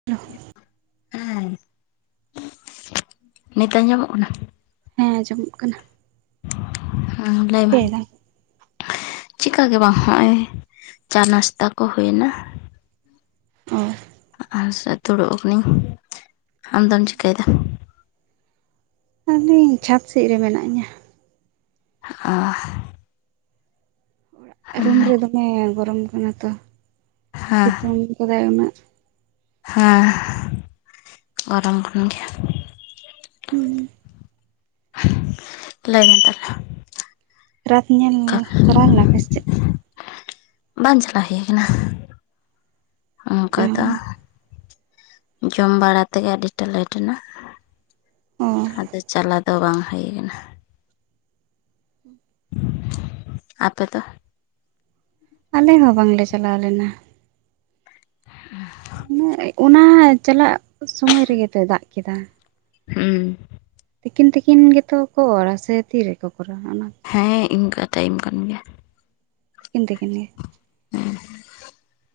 [unintelligible] ᱦᱮᱸ᱾ ᱱᱤᱛ ᱟᱸᱡᱚᱢᱚᱜ ᱠᱟᱱᱟ? ᱦᱮᱸ ᱟᱸᱡᱚᱢᱚᱜ ᱠᱟᱱᱟ᱾ ᱦᱮᱸ ᱞᱟᱹᱭ ᱢᱮ᱾ ᱪᱤᱠᱟᱹᱭ ᱫᱟᱢ ᱪᱤᱠᱟ ᱜᱮ ᱵᱟᱝ ᱦᱚᱸᱜᱼᱚᱭ ᱪᱟ ᱱᱟᱥᱛᱟ ᱠᱚ ᱦᱩᱭ ᱱᱟ᱾ ᱚ᱾ ᱟᱨ ᱫᱩᱲᱩᱵ ᱠᱟᱱᱟᱹᱧ, ᱟᱢᱫᱚᱢ ᱪᱤᱠᱟᱹᱭ ᱫᱟ? ᱟᱞᱤᱧ ᱪᱷᱟᱫᱽ ᱥᱮᱫ ᱨᱮ ᱢᱮᱱᱟᱜ ᱞᱤᱧᱟ᱾ ᱚ᱾ ᱨᱩᱢ ᱦᱮᱸ ᱨᱮ ᱫᱚᱢᱮ ᱜᱚᱨᱚᱢ ᱠᱟᱱᱟ ᱛᱚ ᱥᱤᱛᱩᱝ ᱠᱟᱫᱟᱭ ᱩᱱᱟᱹᱜ᱾ ᱦᱮᱸ, ᱜᱚᱨᱚᱢ ᱠᱟᱱ ᱜᱮᱭᱟ᱾ ᱦᱩᱸ᱾ ᱞᱟᱹᱭ ᱢᱮ ᱛᱟᱦᱚᱞᱮ? ᱨᱟᱛ ᱧᱮᱞ ᱚᱠᱟ ᱪᱟᱞᱟᱣ ᱞᱮᱱᱟ ᱯᱮ ᱥᱮ ᱪᱮᱫ? ᱵᱟᱝ ᱪᱟᱞᱟᱣ ᱦᱳᱭ ᱠᱟᱱᱟ ᱚᱱᱠᱟ ᱫᱚ᱾ ᱡᱚᱢ ᱵᱟᱲᱟ ᱛᱮᱜᱮ ᱟᱹᱰᱤᱴᱟ ᱞᱮᱴ ᱱᱟ ᱚ ᱾ᱟᱫᱚ ᱪᱟᱞᱟᱣ ᱫᱚ ᱵᱟᱝ ᱦᱳᱭ ᱠᱟᱱᱟ᱾ ᱟᱯᱮ ᱫᱚ? ᱟᱞᱮ ᱦᱚᱸ ᱵᱟᱝ ᱞᱮ ᱪᱟᱞᱟᱣ ᱞᱮᱱᱟ᱾ [inaudible] ᱚᱱᱟ ᱪᱟᱞᱟᱜ ᱥᱚᱢᱚᱭ ᱨᱮ ᱜᱮ ᱛᱚᱭ ᱫᱟᱜ ᱠᱮᱫ-ᱟ᱾ ᱦᱩᱸ ᱛᱤᱠᱤᱱ ᱛᱤᱠᱤᱱ ᱜᱮᱛᱚ ᱠᱚ ᱚᱨᱟ ᱥᱮ ᱛᱤᱨᱮ ᱠᱚ ᱠᱚᱨᱟᱣᱟ ᱚᱱᱟ? ᱦᱮᱸ, ᱤᱱᱠᱟᱹ ᱛᱟᱭᱤᱢ ᱠᱟᱱ ᱜᱮᱭᱟ᱾ ᱛᱤᱠᱤᱱ ᱛᱤᱠᱤᱱ ᱜᱮ᱾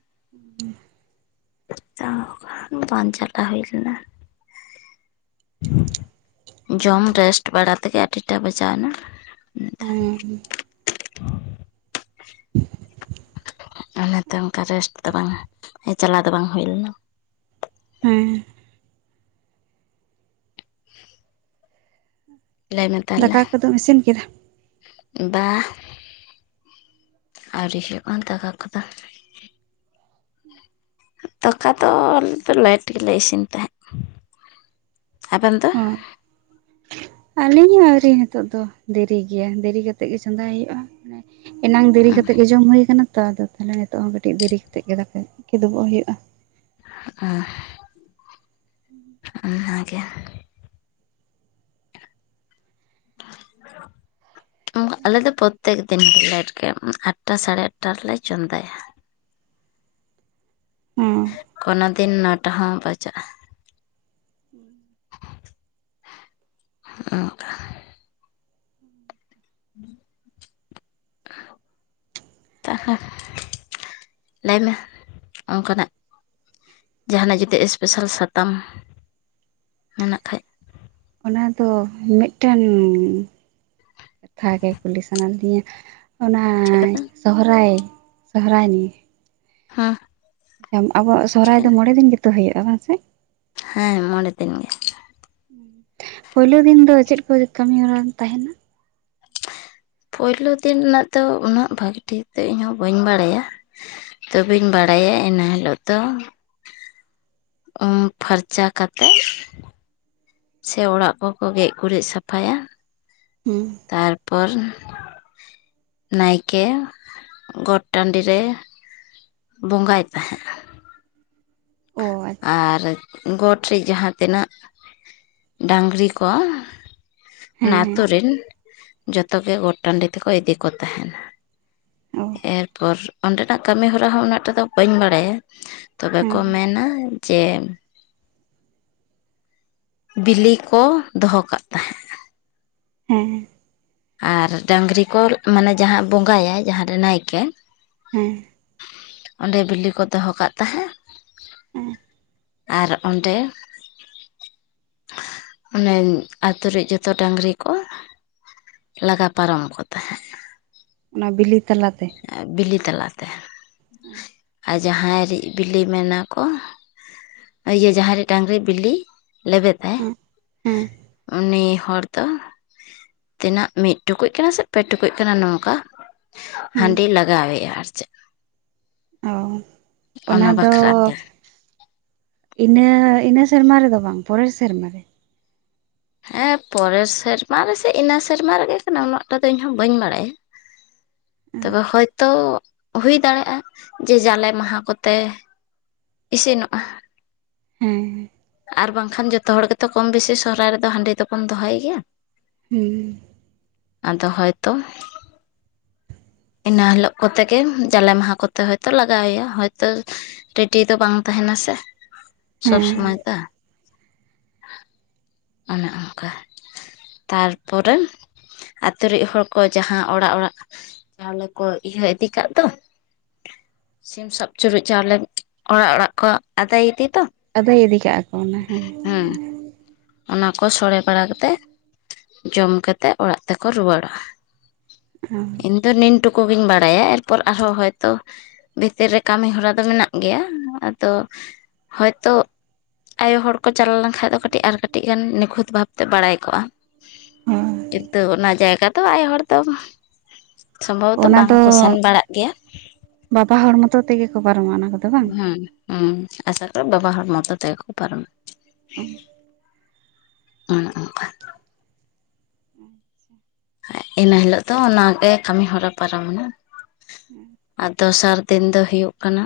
[unintelligible] ᱛᱟ ᱵᱟᱝ ᱪᱟᱞᱟᱣ ᱦᱳᱭ ᱞᱮᱱᱟ᱾ ᱡᱚᱢ ᱦᱮᱸ ᱨᱮᱥᱴ ᱵᱟᱲᱟ ᱛᱮᱜᱮ ᱟᱹᱰᱤ ᱴᱟ ᱵᱟᱡᱟᱣ ᱱᱟ᱾ ᱦᱩᱸ ᱦᱩᱸ᱾ ᱟᱞᱮ ᱦᱮᱸᱛᱚ ᱚᱱᱠᱟ ᱨᱮᱥᱴ ᱫᱚ ᱵᱟᱝ-ᱟ᱾ ᱪᱟᱞᱟᱣ ᱫᱚ ᱵᱟᱝ ᱦᱳᱭ ᱞᱮᱱᱟ᱾ ᱦᱮᱸ᱾ [inaudible] ᱞᱟᱹᱭ ᱢᱮ ᱫᱟᱠᱟ ᱛᱟᱞᱦᱮ᱾ ᱠᱚᱫᱚᱢ ᱤᱥᱤᱱ ᱠᱮᱫᱟ ᱵᱟ ᱟᱹᱣᱨᱤ ᱦᱳᱭᱳᱜᱼᱟ ᱫᱟᱠᱟ ᱠᱚᱫᱚ᱾ ᱫᱟᱠᱟ ᱫᱚ ᱟᱞᱮ ᱫᱚ ᱞᱮᱭᱮᱴ ᱜᱤᱞᱮ ᱤᱥᱤᱱ ᱛᱟᱦᱮᱸᱫ᱾ ᱟᱵᱮᱱ ᱫᱚ? [unintelligible] ᱟᱹᱞᱤᱧ ᱦᱚᱸ ᱟᱹᱣᱨᱤ ᱱᱤᱛᱳᱜ ᱫᱚ ᱫᱮᱨᱤ ᱜᱮᱭᱟ ᱫᱮᱨᱤ ᱠᱟᱛᱮᱫ ᱜᱮ ᱪᱚᱸᱫᱟᱭ ᱦᱳᱭᱳᱜᱼᱟ ᱾ ᱮᱱᱟᱝ ᱫᱮᱨᱤ ᱠᱟᱛᱮᱜ ᱜᱮ ᱡᱚᱢ ᱦᱳᱭ ᱠᱟᱱᱟ᱾ ᱛᱚ ᱟᱫᱚ ᱛᱟᱞᱦᱮ ᱱᱤᱛᱳᱜ ᱦᱚᱸ ᱠᱟᱹᱴᱤᱡ ᱫᱮᱨᱤ ᱠᱟᱛᱮᱜ ᱜᱮ ᱫᱟᱠᱟ ᱠᱮᱫᱳ ᱜᱚᱜ ᱦᱳᱭᱳᱜᱼᱟ᱾ [unintelligible] ᱚᱱᱟ ᱜᱮᱭᱟ᱾ ᱟᱞᱮᱫ ᱫᱚ ᱯᱚᱛᱮᱠ ᱫᱤᱱ ᱜᱮ ᱞᱮᱴ ᱜᱮᱭᱟ᱾ ᱟᱴᱴᱟ ᱥᱟᱲᱮ ᱟᱴᱴᱟ ᱨᱮᱞᱮ ᱪᱚᱸᱫᱟᱭᱟ᱾ ᱚ ᱠᱳᱱᱳ ᱫᱤᱱ ᱱᱚᱴᱟ ᱦᱚᱸ ᱵᱟᱡᱟᱜᱼᱟ᱾ ᱚ [inaudible] ᱛᱟᱦᱟ ᱞᱟᱹᱭ ᱢᱮ ᱚᱱᱠᱟᱱᱟᱜ᱾ ᱡᱟᱦᱟ ᱱᱟᱜ ᱡᱩᱫᱤ ᱮᱥᱯᱮᱥᱟᱞ ᱥᱟᱛᱟᱢ ᱢᱮᱱᱟᱜ ᱠᱷᱟᱡ᱾ ᱚᱱᱟ ᱫᱚ ᱢᱤᱫᱴᱮᱱ ᱠᱟᱛᱷᱟ ᱜᱮ ᱠᱩᱞᱤ ᱥᱟᱱᱟ ᱞᱤᱫᱤᱧᱟ᱾᱾ ᱚᱱᱟ ᱪᱮᱫ ᱠᱟᱛᱮ ᱥᱚᱦᱚᱨᱟᱭ, ᱥᱚᱦᱚᱨᱟᱭ ᱱᱤᱭᱮ᱾ [inaudible] ᱦᱮᱸ ᱟᱵᱚᱣᱟᱜ ᱥᱚᱦᱚᱨᱟᱭ ᱪᱤᱠᱟᱹᱱ ᱫᱚ ᱢᱚᱬᱮᱸ ᱫᱤᱱ ᱜᱮ ᱛᱚ ᱦᱳᱭᱳᱜᱼᱟ ᱵᱟᱝ ᱥᱮ? ᱦᱮᱸ ᱢᱚᱬᱮᱸ ᱫᱤᱱ ᱜᱮ᱾ ᱯᱳᱭᱞᱳ ᱫᱤᱱ ᱫᱚ ᱪᱮᱫ ᱠᱚ ᱠᱟᱹᱢᱤ ᱦᱚᱨᱟ ᱛᱟᱦᱮᱸᱱᱟ? ᱯᱳᱭᱞᱳ ᱫᱤᱱ ᱨᱮᱱᱟᱜ ᱫᱚ ᱩᱱᱟᱹᱜ ᱵᱷᱟᱜᱮ ᱴᱷᱤᱠ ᱫᱚ ᱤᱧ ᱦᱚᱸ ᱵᱟᱹᱧ ᱵᱟᱲᱟᱭᱟ᱾ ᱛᱚ ᱵᱮᱧ ᱵᱟᱲᱟᱭᱟ ᱤᱱᱟᱹ ᱦᱤᱞᱳᱜ ᱫᱚ ᱩᱢ ᱯᱷᱟᱨᱪᱟ ᱠᱟᱛᱮᱜ᱾ ᱥᱮ ᱚᱲᱟᱜ ᱠᱚᱠᱚ ᱜᱮᱡᱽ ᱜᱩᱨᱤᱡᱽ ᱥᱟᱯᱷᱟᱭᱟ ᱦᱮᱸ ᱛᱟᱨᱯᱚᱨ ᱱᱟᱭᱠᱮ ᱜᱚᱴ ᱴᱟᱸᱰᱤ ᱨᱮ ᱵᱚᱸᱜᱟᱭ ᱛᱟᱦᱮᱜ-ᱟ᱾ ᱚ ᱟᱪᱪᱷᱟ ᱟᱨ ᱜᱚᱴ ᱨᱮ ᱡᱟᱦᱟ ᱛᱤᱱᱟᱹᱜ ᱰᱟᱝᱨᱤ ᱠᱚ ᱚᱱᱟ ᱦᱮᱸ ᱟᱛᱳ ᱦᱮᱸ ᱨᱮᱱ ᱡᱚᱛᱚ ᱜᱮ ᱜᱚᱴ ᱴᱟᱺᱰᱤ ᱛᱮᱠᱚ ᱤᱫᱤ ᱠᱚ ᱛᱟᱦᱮᱱ᱾ ᱚ ᱮᱨᱯᱚᱨ ᱚᱸᱰᱮᱱᱟᱜ ᱠᱟᱹᱢᱤ ᱦᱚᱨᱟ ᱦᱚᱸ ᱩᱱᱟᱹᱜ ᱴᱟᱜ ᱫᱚ ᱵᱟᱹᱧ ᱵᱟᱲᱟᱭᱟ᱾ ᱛᱚᱵᱮ ᱦᱮᱸ ᱠᱚ ᱢᱮᱱᱟ ᱡᱮ ᱵᱤᱞᱤ ᱠᱚ ᱫᱚᱦᱚ ᱠᱟᱜ ᱛᱟᱦᱮᱸᱱ᱾ ᱦᱮᱸ ᱟᱨ ᱰᱟᱝᱨᱤ ᱠᱚ ᱢᱟᱱᱮ ᱡᱟᱦᱟᱸ ᱵᱚᱸᱜᱟᱭᱟᱭ ᱡᱟᱦᱟᱸ ᱨᱮ ᱱᱟᱭᱠᱮ ᱦᱮᱸ ᱚᱸᱰᱮ ᱵᱤᱞᱤ ᱠᱚ ᱫᱚᱦᱚ ᱠᱟᱜ ᱛᱟᱦᱮᱸᱫ ᱦᱮᱸ ᱟᱨ ᱚᱸᱰᱮ ᱚᱱᱮ ᱟᱛᱳ ᱨᱮᱡ ᱡᱚᱛᱚ ᱰᱟᱝᱜᱨᱤ ᱠᱚ ᱞᱟᱜᱟ ᱯᱟᱨᱚᱢ ᱠᱚ ᱛᱟᱦᱮᱸᱫ ᱚᱱᱟ ᱵᱤᱞᱤ ᱛᱟᱞᱟᱛᱮ᱾ ᱵᱤᱞᱤ ᱛᱞᱟᱛᱮ ᱦᱮᱸ [inaudible] ᱡᱟᱦᱟᱸᱭ ᱵᱤᱞᱤ ᱢᱮᱱᱟ ᱠᱚ ᱤᱭᱟᱹ ᱡᱟᱦᱟᱸ ᱨᱮ ᱰᱟᱝᱜᱨᱤ ᱵᱤᱞᱤ ᱞᱮᱵᱮᱫᱟᱭ ᱦᱮᱸ ᱩᱱᱤ ᱦᱚᱲ ᱫᱚ ᱛᱤᱱᱟᱹᱜ ᱢᱤᱫ ᱴᱩᱠᱩᱡ ᱠᱟᱱᱟ ᱥᱮ ᱯᱮ ᱴᱩᱠᱩᱡ ᱠᱟᱱᱟ ᱱᱚᱝᱠᱟ ᱦᱮᱸ ᱦᱟᱺᱰᱤ ᱞᱟᱜᱟᱣ ᱟᱭᱟ, ᱟᱨ ᱪᱮᱫ ᱚ ᱚᱱᱟ ᱫᱚ ᱵᱟᱠᱷᱨᱟ ᱛᱮ ᱤᱱᱟᱹ ᱤᱱᱟᱹ ᱥᱮᱨᱢᱟ ᱨᱮᱫᱚ ᱵᱟᱝ ᱯᱚᱨᱮᱨ ᱥᱮᱨᱢᱟ ᱨᱮ? ᱦᱮᱸ ᱯᱚᱨᱮᱨ ᱥᱮᱨᱢᱟ ᱨᱮᱥᱮ ᱤᱱᱟᱹ ᱥᱮᱨᱢᱟ ᱨᱮᱜᱮ ᱠᱟᱱᱟ ᱩᱱᱟᱹᱜ ᱴᱟᱜ ᱫᱚ ᱤᱧ ᱦᱚᱸ ᱵᱟᱹᱧ ᱵᱟᱲᱟᱭᱟ᱾ ᱛᱚᱵᱮ ᱦᱚᱭ ᱛᱚ ᱦᱩᱭ ᱫᱟᱲᱮᱭᱟᱜᱼᱟ ᱡᱮ ᱡᱟᱞᱮ ᱢᱟᱦᱟ ᱠᱚᱛᱮ ᱤᱥᱤᱱᱚᱜᱼᱟ᱾ ᱦᱮᱸ ᱟᱨ ᱵᱟᱝᱠᱷᱟᱱ ᱡᱚᱛᱚ ᱦᱚᱲ ᱜᱮᱛᱚ ᱠᱚᱢ ᱵᱮᱥᱤ ᱥᱚᱨᱦᱟᱭ ᱨᱮᱫᱚ ᱦᱟᱺᱰᱤ ᱫᱚᱵᱚᱱ ᱫᱚᱦᱚᱭ ᱜᱮᱭᱟ᱾ ᱦᱩᱸ ᱟᱫᱚ ᱦᱚᱭ ᱛᱚ ᱤᱱᱟᱹ ᱦᱤᱞᱳᱜ ᱠᱚᱛᱮ ᱜᱮ ᱡᱟᱞᱮ ᱢᱟᱦᱟ ᱠᱚᱛᱮ ᱦᱚᱭ ᱛᱚ ᱞᱟᱜᱟᱣ ᱟᱭᱟ ᱦᱚᱭ ᱛᱚ ᱨᱮᱰᱤ ᱫᱚ ᱵᱟᱝ ᱛᱟᱦᱮᱱᱟ ᱥᱮ ᱥᱚᱵᱽ ᱦᱮᱸ ᱥᱚᱢᱚᱭ ᱫᱚ᱾ [inaudible] ᱚᱱᱮ ᱚᱱᱠᱟ᱾ ᱛᱟᱨ ᱯᱚᱨᱮ ᱟᱛᱳ [inaudible] ᱦᱚᱲ ᱠᱚ ᱡᱟᱦᱟᱸ ᱚᱲᱟᱜ ᱚᱲᱟᱜ ᱛᱟᱦᱞᱮ ᱠᱚ ᱤᱭᱟᱹ ᱤᱫᱤ ᱠᱟᱜ ᱫᱚ ᱥᱤᱢ ᱥᱟᱵ ᱪᱩᱨᱩᱡ ᱪᱟᱣᱞᱮ ᱚᱲᱟᱜ ᱚᱲᱟᱜ ᱠᱚ ᱟᱫᱟᱭ ᱤᱫᱤ ᱫᱚ ᱟᱹᱫᱟᱹᱭ ᱤᱫᱤ ᱠᱟᱜ-ᱟ ᱠᱚ ᱚᱱᱟ ᱦᱮᱸ᱾ ᱚᱱᱟ ᱠᱚ ᱥᱳᱲᱮ ᱵᱟᱲᱟ ᱠᱟᱛᱮᱫ ᱡᱚᱢ ᱠᱟᱛᱮᱫ ᱚᱲᱟᱜ ᱛᱮᱠᱚ ᱨᱩᱣᱟᱹᱲᱟ᱾ [inaudible] ᱤᱧ ᱱᱤᱱ ᱴᱩᱠᱩ ᱜᱤᱧ ᱵᱟᱲᱟᱭᱟ ᱮᱨᱯᱚᱨ ᱟᱨᱦᱚᱸ ᱦᱚᱭᱛᱚ ᱵᱷᱤᱛᱤᱨ ᱨᱮ ᱠᱟᱹᱢᱤ ᱦᱚᱨᱟ ᱫᱚ ᱢᱮᱱᱟᱜ ᱜᱮᱭᱟ ᱟᱫᱚ ᱦᱳᱭ ᱛᱚ ᱟᱭᱳ ᱦᱚᱲ ᱠᱚ ᱪᱟᱞᱟᱣ ᱞᱮᱱᱠᱷᱟᱡ ᱫᱚ ᱠᱟᱹᱴᱤᱡ ᱟᱨ ᱠᱟᱹᱴᱤᱡ ᱟᱹᱰᱤ ᱜᱟᱱ ᱱᱤᱠᱷᱩᱛ ᱵᱷᱟᱵᱛᱮ ᱵᱟᱲᱟᱭ ᱠᱚᱜᱼᱟ᱾ ᱠᱤᱱᱛᱩ ᱚᱱᱟ ᱡᱟᱭᱜᱟ ᱫᱚ ᱟᱭᱳ ᱦᱚᱲ ᱫᱚ ᱥᱚᱢᱵᱷᱚᱵᱚᱛᱚ ᱚᱱᱟ ᱫᱚ ᱵᱟᱝᱠᱚ ᱥᱮᱱ ᱵᱟᱲᱟᱜ ᱜᱮᱭᱟ᱾ ᱵᱟᱵᱟ ᱦᱚᱲ ᱢᱚᱛᱚ ᱛᱮᱜᱮ ᱠᱚ ᱯᱟᱨᱚᱢᱟ ᱚᱱᱟ ᱠᱚᱫᱚ ᱵᱟᱝ? ᱦᱩᱸ ᱩ ᱟᱸᱥᱟ ᱠᱚᱨᱮ ᱵᱟᱵᱟ ᱦᱚᱲ ᱢᱚᱛᱚ ᱛᱮᱜᱮ ᱠᱚ ᱯᱟᱨᱚᱢᱟ᱾ [inaudible] ᱤᱱᱟᱹ ᱦᱤᱞᱳᱜ ᱫᱚ ᱚᱱᱟᱜᱮ ᱠᱟᱹᱢᱤ ᱦᱚᱨᱟ ᱯᱟᱨᱚᱢᱮᱱᱟ᱾ ᱟᱫ ᱫᱚᱥᱟᱨ ᱫᱤᱱ ᱫᱚ ᱦᱩᱭᱩᱜ ᱠᱟᱱᱟ,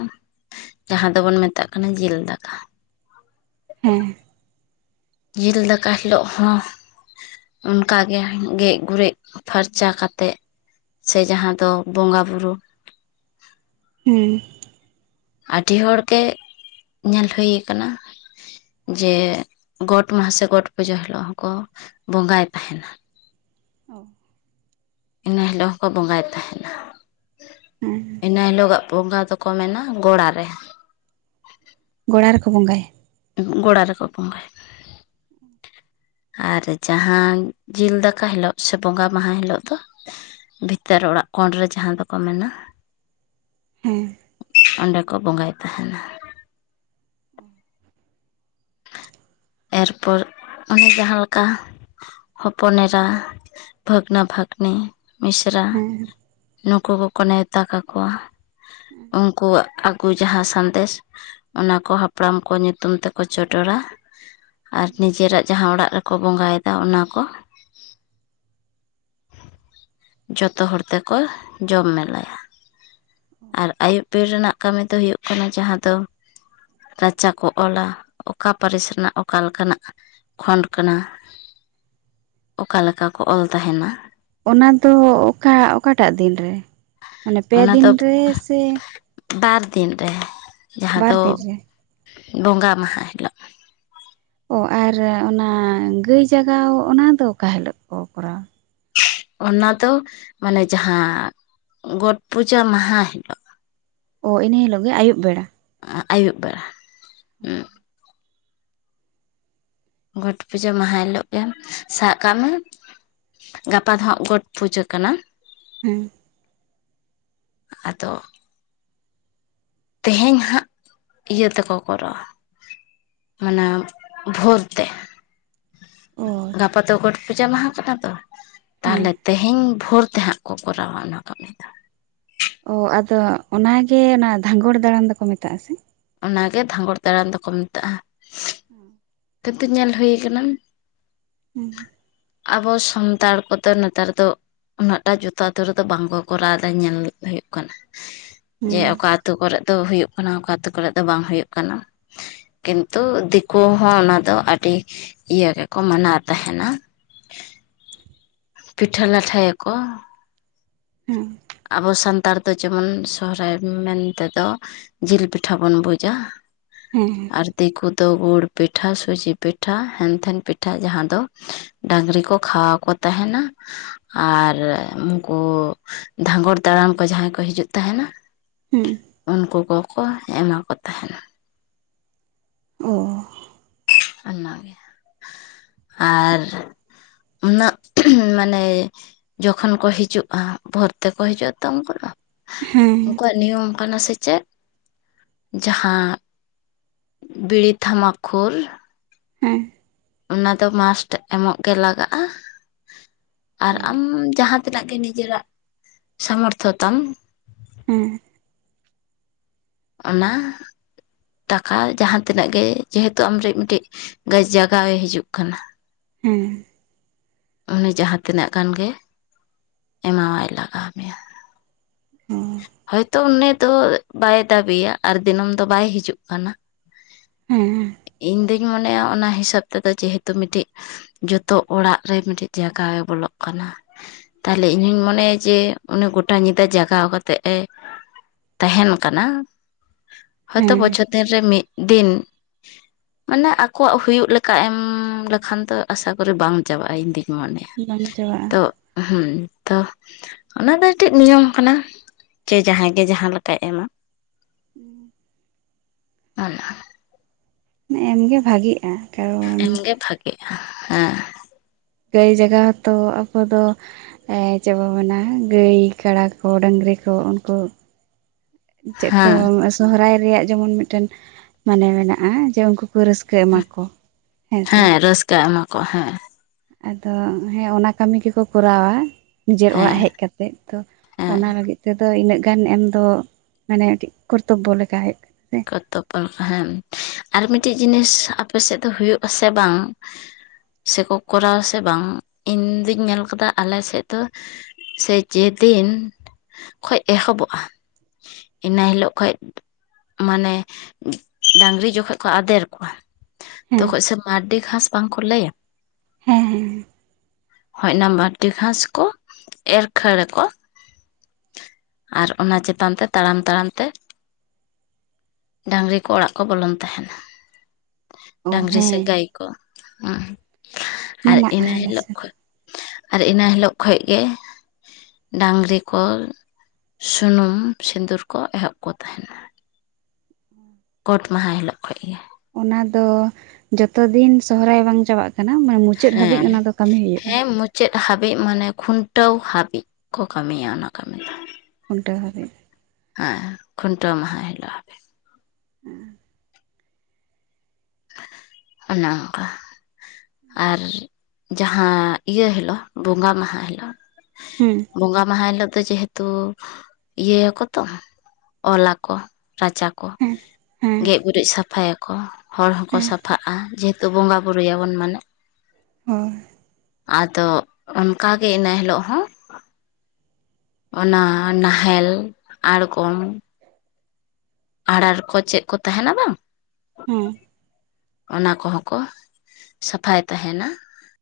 ᱡᱟᱦᱟᱸ ᱫᱚᱵᱚᱱ ᱢᱮᱛᱟᱜ ᱠᱟᱱᱟ ᱡᱤᱞ ᱫᱟᱠᱟ᱾ ᱦᱮᱸ ᱡᱤᱞ ᱫᱟᱠᱟ ᱦᱤᱞᱳᱜ ᱦᱚᱸ ᱚᱱᱠᱟ ᱜᱮ ᱜᱮᱡ ᱜᱩᱨᱤᱡ ᱯᱷᱟᱨᱪᱟ ᱠᱟᱛᱮ ᱥᱮ ᱡᱟᱦᱟᱸ ᱫᱚ ᱵᱚᱸᱜᱟ ᱵᱩᱨᱩ, ᱦᱩᱸ ᱟᱹᱰᱤ ᱦᱚᱲ ᱜᱮ, ᱧᱮᱞ ᱦᱩᱭ ᱟᱠᱟᱱᱟ ᱡᱮ ᱜᱚᱴ ᱢᱟᱦᱟ, ᱥᱮ ᱜᱚᱴ ᱯᱩᱡᱟᱹ ᱦᱤᱞᱳᱜ ᱦᱚᱸᱠᱚ ᱵᱚᱸᱜᱟᱭ ᱛᱟᱦᱮᱱᱟ᱾ ᱤᱱᱟᱹ ᱦᱤᱞᱳᱜ ᱦᱚᱸᱠᱚ ᱵᱚᱸᱜᱟᱭ ᱛᱟᱦᱮᱱᱟ᱾ ᱦᱮᱸ ᱤᱱᱟᱹ ᱦᱤᱞᱳᱜ ᱜᱟᱜ ᱵᱚᱸᱜᱟ ᱫᱚᱠᱚ ᱢᱮᱱᱟ ᱜᱚᱲᱟ ᱨᱮ, ᱜᱚᱲᱟ ᱨᱮᱠᱚ ᱵᱚᱸᱜᱟᱭᱟ, ᱜᱚᱲᱟ ᱨᱮᱠᱚ ᱵᱚᱸᱜᱟᱭ, ᱟᱨ ᱡᱟᱦᱟᱸ ᱡᱤᱞ ᱫᱟᱠᱟ ᱦᱤᱞᱳᱜ, ᱥᱮ ᱵᱚᱸᱜᱟ ᱢᱟᱦᱟ ᱦᱤᱞᱳᱜ ᱫᱚ, ᱵᱷᱤᱛᱟᱹᱨ ᱚᱲᱟᱜ ᱠᱚᱰ ᱨᱮ ᱡᱟᱦᱟᱸ ᱫᱚᱠᱚ ᱢᱮᱱᱟ ᱦᱩᱸ ᱚᱸᱰᱮ ᱠᱚ ᱵᱚᱸᱜᱟᱭ ᱛᱟᱦᱮᱱᱟ᱾ ᱮᱨᱯᱚᱨ, ᱚᱱᱮ ᱡᱟᱦᱟᱸ ᱞᱮᱠᱟ ᱦᱚᱯᱚᱱ ᱮᱨᱟ, ᱵᱷᱟᱹᱜᱽᱱᱟᱹ, ᱵᱷᱟᱜᱽᱱᱤ, ᱢᱤᱥᱨᱟ, ᱦᱮᱸ ᱱᱩᱠᱩ ᱠᱚᱠᱚ ᱱᱮᱣᱛᱟ ᱠᱟᱠᱚᱣᱟ᱾ ᱩᱱᱠᱩᱣᱟᱜ ᱟᱜᱩ ᱡᱟᱦᱟᱸ ᱥᱟᱸᱫᱮᱥ ᱚᱱᱟᱠᱚ ᱦᱟᱯᱲᱟᱢ ᱠᱚ, ᱧᱩᱛᱩᱢ ᱛᱮᱠᱚ ᱪᱚᱰᱚᱨᱟ᱾ ᱟᱨ ᱱᱤᱡᱮᱨᱟᱜ ᱡᱟᱦᱟᱸ ᱚᱲᱟᱜ ᱨᱮᱠᱚ ᱵᱚᱸᱜᱟ ᱭᱮᱫᱟ ᱚᱱᱟ ᱠᱚ ᱡᱚᱛᱚ ᱦᱚᱲ ᱛᱮᱠᱚ ᱡᱚᱢ ᱢᱮᱞᱟᱭᱟ᱾ ᱟᱨ ᱟᱹᱭᱩᱵ ᱵᱤᱨ ᱨᱮᱱᱟᱜ ᱠᱟᱹᱢᱤ ᱫᱚ ᱦᱩᱭᱩᱜ ᱠᱟᱱᱟ, ᱡᱟᱦᱟᱸ ᱫᱚ ᱨᱟᱪᱟ ᱠᱚ ᱚᱞᱟ, ᱚᱠᱟ ᱯᱟᱹᱨᱤᱥ ᱨᱮᱱᱟᱜ ᱚ ᱚᱠᱟ ᱞᱮᱠᱟᱱᱟᱜ ᱠᱷᱚᱸᱰ ᱠᱟᱱᱟ, ᱚᱠᱟᱮᱠᱟ ᱠᱚ ᱚᱞ ᱛᱟᱦᱮᱱᱟ, ᱚᱱᱟ ᱫᱚ ᱚᱠᱟ, ᱚᱠᱟᱴᱟᱜ ᱫᱤᱱ ᱨᱮ? ᱢᱟᱱᱮ ᱯᱮ ᱚᱱᱟ ᱫᱤᱱ ᱫᱚ ᱨᱮ ᱥᱮ ᱵᱟᱨ ᱫᱤᱱ ᱨᱮ, ᱡᱟᱦᱟᱸ ᱵᱟᱨ ᱫᱚ ᱫᱤᱱ ᱨᱮ ᱵᱚᱸᱜᱟ ᱢᱟᱦᱟ ᱦᱤᱞᱳᱜ᱾ ᱚ ᱟᱨ ᱚᱱᱟ ᱜᱟᱹᱭ ᱡᱟᱜᱟᱣ ᱚᱱᱟ ᱫᱚ ᱚᱠᱟ ᱦᱤᱞᱳᱜ ᱠᱚ ᱠᱚᱨᱟᱣᱟ? ᱚᱱᱟ ᱫᱚ ᱢᱟᱱᱮ ᱡᱟᱦᱟᱸ, ᱜᱚᱴ ᱯᱩᱡᱟᱹ ᱢᱟᱦᱟ ᱦᱤᱞᱳᱜ᱾ ᱚ ᱤᱱᱟᱹ ᱦᱤᱞᱳᱜ ᱜᱮ, ᱟᱭᱩᱵ ᱵᱮᱲᱟ᱾ ᱟᱭᱩᱵ ᱵᱟᱲᱟ, ᱦᱩ᱾ ᱜᱚᱴ ᱯᱩᱡᱟᱹ ᱢᱟᱦᱟ ᱦᱤᱞᱳᱜ ᱜᱮ ᱥᱟᱵ ᱠᱟᱜ ᱢᱮ, ᱜᱟᱯᱟ ᱫᱚ ᱦᱟᱸᱜ ᱜᱚᱴ ᱯᱩᱡᱟᱹ ᱠᱟᱱᱟ, ᱦᱮᱸ [unintelligible] ᱟᱫᱚ ᱛᱮᱦᱮᱧ ᱦᱟᱸᱜ, ᱤᱭᱟᱹ ᱛᱮᱠᱚ ᱠᱚᱨᱟᱣᱟ᱾ ᱢᱟᱱᱟᱢ ᱵᱷᱳᱨ ᱛᱮ᱾ ᱚ ᱜᱟᱯᱟ ᱫᱚ ᱜᱚᱴ ᱯᱩᱡᱟᱹ ᱢᱟᱦᱟ ᱠᱟᱱᱟ ᱛᱚ, ᱦᱮᱸ ᱛᱟᱦᱞᱮ ᱛᱮᱦᱮᱧ ᱵᱷᱳᱨ ᱛᱮ ᱦᱟᱸᱜ ᱠᱚ ᱠᱚᱨᱟᱣᱟ, ᱚᱱᱟ ᱠᱟᱹᱢᱤ ᱫᱚ᱾ ᱚ ᱟᱫᱚ ᱚᱱᱟ ᱜᱮ, ᱚᱱᱟ ᱫᱷᱟᱝᱜᱚᱲ ᱫᱟᱲᱟᱱ ᱫᱚᱠᱚ ᱢᱮᱛᱟᱜᱼᱟ ᱥᱮ? ᱚᱱᱟᱜᱮ ᱫᱷᱟᱸᱜᱚᱲ ᱫᱟᱲᱟᱱ ᱫᱚᱠᱚ ᱢᱮᱛᱟᱜᱼᱟ᱾ ᱦᱮᱸ [unintelligible] ᱧᱮᱞ ᱦᱩᱭᱩ ᱟᱠᱟᱱᱟ᱾ ᱦᱮᱸ ᱟᱵᱚ ᱥᱟᱱᱛᱟᱲ ᱠᱚᱫᱚ ᱱᱮᱛᱟᱨ ᱫᱚ ᱩᱱᱟᱹᱜ ᱴᱟ ᱡᱚᱛᱚᱱ ᱟᱛᱩ ᱨᱮᱫᱚ ᱵᱟᱝ ᱠᱚ ᱠᱚᱨᱟᱣ ᱫᱟ ᱧᱮᱞ ᱦᱩᱭᱩᱜ ᱠᱟᱱᱟ᱾ ᱡᱮ ᱦᱮᱸ ᱚᱠᱟ ᱟᱛᱳ ᱠᱚᱨᱮ ᱛᱚ ᱦᱩᱭᱩᱜ ᱠᱟᱱᱟ ᱚᱠᱟ ᱟᱛᱳ ᱠᱚᱨᱮ ᱫᱚ ᱵᱟᱝ ᱦᱩᱭᱩᱜ ᱠᱟᱱᱟ ᱠᱤᱱᱛᱩ ᱫᱤᱠᱩ ᱦᱚᱸ ᱚᱱᱟ ᱫᱚ ᱟᱹᱰᱤ ᱤᱭᱟᱹ ᱜᱮᱠᱚ ᱢᱟᱱᱟᱣ ᱛᱟᱦᱮᱱᱟ᱾ ᱯᱤᱴᱷᱟᱹ ᱞᱟᱴᱷᱟᱭᱟ ᱠᱚ᱾ ᱦᱮᱸ ᱟᱵᱚ ᱥᱟᱱᱛᱟᱲ ᱫᱚ ᱡᱮᱢᱚᱱ ᱥᱚᱦᱨᱟᱭ ᱢᱮᱱ ᱛᱮᱫᱚ ᱡᱤᱞ ᱯᱤᱴᱷᱟᱹ ᱵᱚᱱ ᱵᱩᱡᱟ᱾ ᱦᱮᱸ ᱟᱨ ᱫᱤ ᱠᱚᱫᱚ ᱜᱩᱲ ᱯᱤᱴᱷᱟᱹ ᱥᱩᱡᱤ ᱯᱤᱴᱷᱟᱹ ᱦᱮᱱᱛᱮᱱ ᱯᱤᱴᱷᱟᱹ ᱡᱟᱦᱟᱸ ᱫᱚ ᱰᱟᱝᱨᱤ ᱠᱚ ᱠᱷᱟᱣᱟᱣ ᱠᱚ ᱛᱟᱦᱮᱱᱟ ᱟᱨ ᱩᱱᱠᱩ ᱫᱷᱟᱸᱜᱚᱲ ᱛᱟᱲᱟᱲ ᱠᱚ ᱡᱟᱦᱟᱸᱭ ᱠᱚ ᱦᱤᱡᱩᱜ ᱛᱟᱦᱮᱱᱟ ᱦᱩᱸ ᱩᱱᱠᱩ ᱠᱚᱠᱚ ᱮᱢᱟ ᱠᱚ ᱛᱟᱦᱮᱱᱟ ᱚ ᱚᱱᱟᱜᱮ ᱟᱨ ᱩᱱᱟᱹᱜ ᱢᱟᱱᱮ ᱡᱚᱠᱷᱚᱱ ᱠᱚ ᱦᱤᱡᱩᱜᱼᱟ ᱵᱷᱳᱨ ᱛᱮᱠᱚ ᱦᱤᱡᱩᱜᱼᱟ ᱛᱚ ᱩᱱᱠᱩ ᱫᱚ ᱦᱮᱸ ᱩᱱᱠᱩᱣᱟᱜ ᱱᱤᱭᱚᱢ ᱠᱟᱱᱟ ᱥᱮ ᱪᱮᱫ ᱡᱟᱦᱟᱸ ᱵᱤᱲᱤ ᱛᱷᱟᱢᱟ ᱠᱷᱩᱨ ᱦᱮᱸ ᱟᱫᱚ ᱢᱟᱥᱴ ᱮᱢᱚᱜ ᱜᱮ ᱞᱟᱜᱟᱜᱼᱟ᱾ ᱟᱨ ᱚ ᱟᱢ ᱡᱟᱦᱟᱸ ᱛᱤᱱᱟᱹᱜ ᱜᱮ ᱱᱤᱡᱮᱨᱟᱜ ᱥᱟᱢᱚᱨᱛᱷᱚ ᱛᱟᱢ ᱦᱮᱸ ᱚᱱᱟ ᱴᱟᱠᱟ ᱡᱟᱦᱟᱸ ᱛᱤᱱᱟᱹᱜ ᱜᱮ ᱡᱮᱦᱮᱛᱩ ᱟᱢᱨᱮ ᱢᱤᱫᱴᱮᱱ ᱜᱟᱹᱭ ᱡᱟᱜᱟᱣᱮ ᱦᱤᱡᱩᱜ ᱠᱟᱱᱟ ᱦᱮ ᱩᱱᱤ ᱡᱟᱦᱟ ᱛᱤᱱᱟᱹᱜ ᱜᱟᱱ ᱜᱮ ᱮᱢᱟᱣᱟᱭ ᱞᱟᱜᱟᱣ ᱢᱮᱭᱟ ᱚ ᱛᱚ ᱩᱱᱤ ᱫᱚ ᱵᱟᱭ ᱫᱟᱹᱵᱤᱭᱟ ᱟᱨ ᱫᱤᱱᱟᱹᱢ ᱫᱚ ᱵᱟᱭ ᱦᱤᱡᱩᱜ ᱠᱟᱱᱟ ᱦᱮᱸ ᱤᱧ ᱫᱩᱧ ᱢᱚᱱᱮᱭᱟ ᱚᱱᱟ ᱦᱤᱥᱟᱹᱵ ᱛᱮᱫᱚ ᱡᱮᱦᱮᱛᱩ ᱢᱤᱫᱴᱤᱡ ᱡᱚᱛᱚ ᱚᱲᱟᱜ ᱨᱮ ᱢᱤᱫᱴᱤᱡ ᱡᱟᱭᱜ ᱜᱮ ᱵᱚᱞᱚᱜ ᱠᱟᱱᱟ ᱛᱟᱦᱚᱞᱮ ᱤᱧᱦᱚᱧ ᱢᱚᱱᱮᱭᱟ ᱡᱮ ᱚᱱᱮ ᱜᱚᱴᱟ ᱧᱤᱫᱟᱹ ᱡᱟᱜᱟᱣ ᱠᱟᱛ ᱛᱮ ᱮ ᱛᱟᱦᱮᱱ ᱠᱟᱱᱟ ᱦᱚᱭᱛᱚ ᱦᱮᱸ ᱵᱚᱪᱷᱚᱨ ᱫᱤᱱ ᱨᱮ ᱢᱤᱫ ᱫᱤᱱ ᱢᱟᱱᱮ ᱟᱠᱚᱣᱟᱜ ᱦᱩᱭᱩᱜ ᱞᱮᱠᱟ ᱮᱢ ᱞᱮᱠᱷᱟᱱ ᱫᱚ ᱟᱥᱟ ᱠᱚᱨᱮ ᱵᱟᱝ ᱪᱟᱵᱟᱜᱼᱟ ᱤᱧ ᱫᱤᱧ ᱢᱚᱱᱮᱭᱟ ᱵᱟᱝ ᱪᱟᱵᱟᱜᱼᱟ ᱛᱚ ᱦᱩ ᱛᱚ ᱚᱱᱟ ᱫᱚ ᱢᱤᱫᱴᱮᱱ ᱱᱤᱭᱚᱢ ᱠᱟᱱᱟ᱾ ᱡᱮ ᱡᱟᱦᱟᱸᱭ ᱜᱮ ᱡᱟᱦᱟᱸ ᱞᱮᱠᱟᱭ ᱮᱢᱟ ᱚᱱᱟ ᱮᱢᱜᱮ ᱵᱷᱟᱜᱤᱜᱼᱟ ᱠᱟᱨᱚᱱ ᱮᱢᱜᱮ ᱵᱷᱟᱜᱤᱜᱼᱟ ᱦᱮᱸ ᱜᱟᱹᱭ ᱡᱟᱜᱟᱣ ᱦᱚᱛᱚ ᱟᱠᱚ ᱫᱚ ᱮᱜ ᱪᱮᱫ ᱵᱚ ᱢᱮᱱᱟ ᱜᱟᱹᱭ ᱠᱟᱰᱟ ᱠᱚ ᱰᱝᱨᱤ ᱠᱚ ᱩᱱᱠᱩ ᱪᱮᱫ ᱠᱚ ᱦᱮᱸ ᱥᱚᱦᱨᱟᱭ ᱨᱮᱭᱟᱜ ᱡᱮᱢᱚᱱ ᱢᱤᱫᱴᱮᱱ ᱢᱟᱱᱮ ᱢᱮᱱᱟᱜᱼᱟ ᱡᱮ ᱩᱱᱠᱩ ᱠᱚ ᱨᱟᱹᱥ ᱠᱟᱹ ᱮᱢᱟᱠᱚ ᱦᱮᱸ ᱥᱮ ᱪᱮ ᱮᱢᱟ ᱠᱚ ᱦᱮᱸ ᱟᱫᱚ ᱦᱮᱸ ᱚᱱᱟ ᱠᱟᱹᱢᱤ ᱜᱮᱠᱚ ᱠᱚᱨᱟᱣᱟ ᱱᱤᱡᱮᱨ ᱚᱲᱟᱜ ᱦᱮᱸ ᱦᱮᱡ ᱠᱟᱛ ᱮᱫ ᱛᱚ ᱦᱮᱸ ᱚᱱᱟ ᱞᱟᱹᱜᱤᱫ ᱛᱮᱫᱚ ᱤᱱᱟᱹᱜ ᱜᱟᱱ ᱮᱢ ᱫᱚ ᱢᱟᱱᱮ ᱠᱟᱹᱴᱤᱡ ᱠᱚᱨᱛᱚᱵᱽᱵᱚ ᱞᱮᱠᱟ ᱦᱩᱭᱩᱜ ᱠᱟᱱᱟ ᱥᱮ ᱠᱚᱛᱚᱵ ᱦᱮᱸ ᱟᱨ ᱢᱤᱫᱴᱤᱡ ᱡᱤᱱᱤᱥ ᱟᱯᱮ ᱥᱮᱫ ᱫᱚ ᱦᱩᱭᱩᱜ-ᱟ ᱥᱮ ᱵᱟᱝ, ᱥᱮᱠᱚ ᱠᱚᱨᱟᱣᱟ ᱥᱮ ᱵᱟᱝ, ᱤᱧ ᱫᱩᱧ ᱧᱮᱞ ᱠᱟᱫᱟ ᱟᱞᱮ ᱥᱮᱫ ᱫᱚ ᱥᱮ ᱡᱮ ᱫᱤᱱ ᱠᱷᱚᱡ ᱮᱦᱚᱵᱚᱜ-ᱟ ᱤᱱᱟᱹ ᱦᱤᱞᱳᱜ ᱠᱷᱚᱡ ᱢᱟᱱᱮ ᱰᱟᱹᱝᱨᱤ ᱡᱚᱸ ᱠᱷᱚᱡ ᱠᱚ ᱟᱫᱮᱨ ᱠᱚᱣᱟ, ᱦᱮᱸ ᱛᱚᱠᱷᱚᱡ ᱥᱮ ᱢᱟᱹᱨᱰᱤ ᱜᱷᱟᱸᱥ ᱵᱟᱝ ᱠᱚ ᱞᱟᱹᱭᱟ᱾ ᱦᱮᱸ ᱦᱮᱸ ᱦᱚᱡ ᱱᱟ ᱢᱟᱹᱨᱰᱤ ᱜᱷᱟᱸᱥ ᱠᱚ ᱮᱨ ᱠᱷᱟᱹᱲ ᱟᱠᱚ᱾ ᱟᱨ ᱚᱱᱟ ᱪᱮᱛᱟᱱ ᱛᱮ ᱛᱟᱲᱟᱢ ᱛᱟᱲᱟᱢ ᱛᱮ ᱰᱟᱹᱝᱨᱤ ᱠᱚ ᱚᱲᱟᱜ ᱠᱚ ᱵᱚᱞᱚᱱ ᱛᱟᱦᱮᱱᱟ ᱚ ᱰᱟᱹᱝᱨᱤ ᱥᱮ ᱦᱮᱸ ᱜᱟᱹᱭ᱾ ᱠᱚ ᱩᱸ ᱟᱨ ᱢᱮᱱᱟᱜᱼᱟ ᱤᱱᱟᱹ ᱟᱞᱮ ᱦᱤᱞᱳᱜ ᱥᱮᱫ ᱠᱷᱚᱡ ᱟᱨ ᱤᱱᱟᱹ ᱦᱤᱞᱳᱜ ᱠᱷᱚᱡ ᱜᱮ ᱰᱟᱹᱝᱨᱤ ᱠᱚ ᱥᱩᱱᱩᱢ ᱥᱤᱸᱫᱩᱨ ᱠᱚ ᱮᱦᱚᱵ ᱠᱚ ᱛᱟᱦᱮᱱᱟ᱾ ᱩᱸ ᱠᱳᱴ ᱢᱟᱦᱟ ᱦᱤᱞᱳᱜ ᱠᱷᱚᱡ ᱜᱮ ᱚᱱᱟ ᱫᱚ ᱡᱚᱛᱚ ᱫᱤᱱ ᱥᱚᱦᱨᱟᱭ ᱵᱟᱝ ᱪᱟᱵᱟᱜ ᱠᱟᱱᱟ ᱢᱟᱱᱮ ᱢᱩᱪᱟᱹᱫ ᱦᱟᱹᱵᱤᱡ ᱚᱱᱟ ᱫᱚ ᱠᱟᱹᱢᱤ ᱦᱩᱭᱩᱜ-ᱟ᱾ ᱪᱮᱫ ᱦᱟᱹᱵᱤᱡ ᱢᱟᱱᱮ ᱠᱷᱩᱱᱴᱟᱹᱣ ᱦᱟᱹᱵᱤᱡ ᱠᱚ ᱠᱟᱹᱢᱤᱭᱟ ᱚᱱᱟ ᱠᱟᱹᱢᱤ ᱫᱚ᱾ ᱠᱷᱩᱱᱴᱟᱹᱣ ᱦᱟᱹᱵᱤᱡ ᱦᱮᱸ ᱠᱷᱩᱱᱴᱟᱹᱣ ᱢᱟᱦᱟᱸ ᱦᱤᱞᱚᱜ ᱦᱟᱹᱵᱤᱡ᱾ ᱦᱮᱸ ᱚᱱᱮ ᱚᱝᱠᱟ ᱟᱨ ᱡᱟᱦᱟᱸ ᱤᱭᱟᱹ ᱦᱤᱞᱳᱜ ᱵᱚᱸᱜᱟ ᱢᱟᱦᱟ ᱦᱤᱞᱳᱜ ᱦᱮᱸ ᱵᱚᱸᱜᱟ ᱢᱟᱦᱟ ᱦᱤᱞᱳᱜ ᱫᱚ ᱡᱮᱦᱮᱛᱩ ᱤᱭᱟᱹ ᱟᱠᱚ ᱛᱚ ᱚᱞᱟ ᱠᱚ ᱨᱟᱪᱟ ᱠᱚ ᱦᱮᱸ ᱦᱮᱸ ᱜᱮᱡ ᱜᱩᱨᱤᱡ ᱥᱟᱯᱷᱟᱭ ᱟᱠᱚ᱾ ᱦᱚᱲ ᱦᱚᱸᱠᱚ ᱦᱮᱸ ᱥᱟᱯᱷᱟᱜ-ᱟ, ᱡᱮᱦᱮᱛᱩ ᱵᱚᱸᱜᱟ ᱵᱩᱨᱩᱭ ᱟᱵᱚᱱ ᱢᱟᱱᱮ ᱦᱳᱭ, ᱟᱫᱚ ᱚᱱᱠᱟ ᱜᱮ ᱤᱱᱟᱹ ᱦᱤᱞᱳᱜ ᱦᱚᱸ ᱚᱱᱟ ᱱᱟᱦᱮᱞ, ᱟᱬᱜᱚᱢ ᱟᱲᱟᱬ ᱠᱚ ᱪᱮᱜ ᱠᱚ ᱛᱟᱦᱮᱱᱟ ᱵᱟᱝ ᱦᱩᱸ ᱚᱱᱟ ᱠᱚᱦᱚᱸ ᱠᱚ ᱥᱟᱯᱷᱟᱭ ᱛᱟᱦᱮᱱᱟ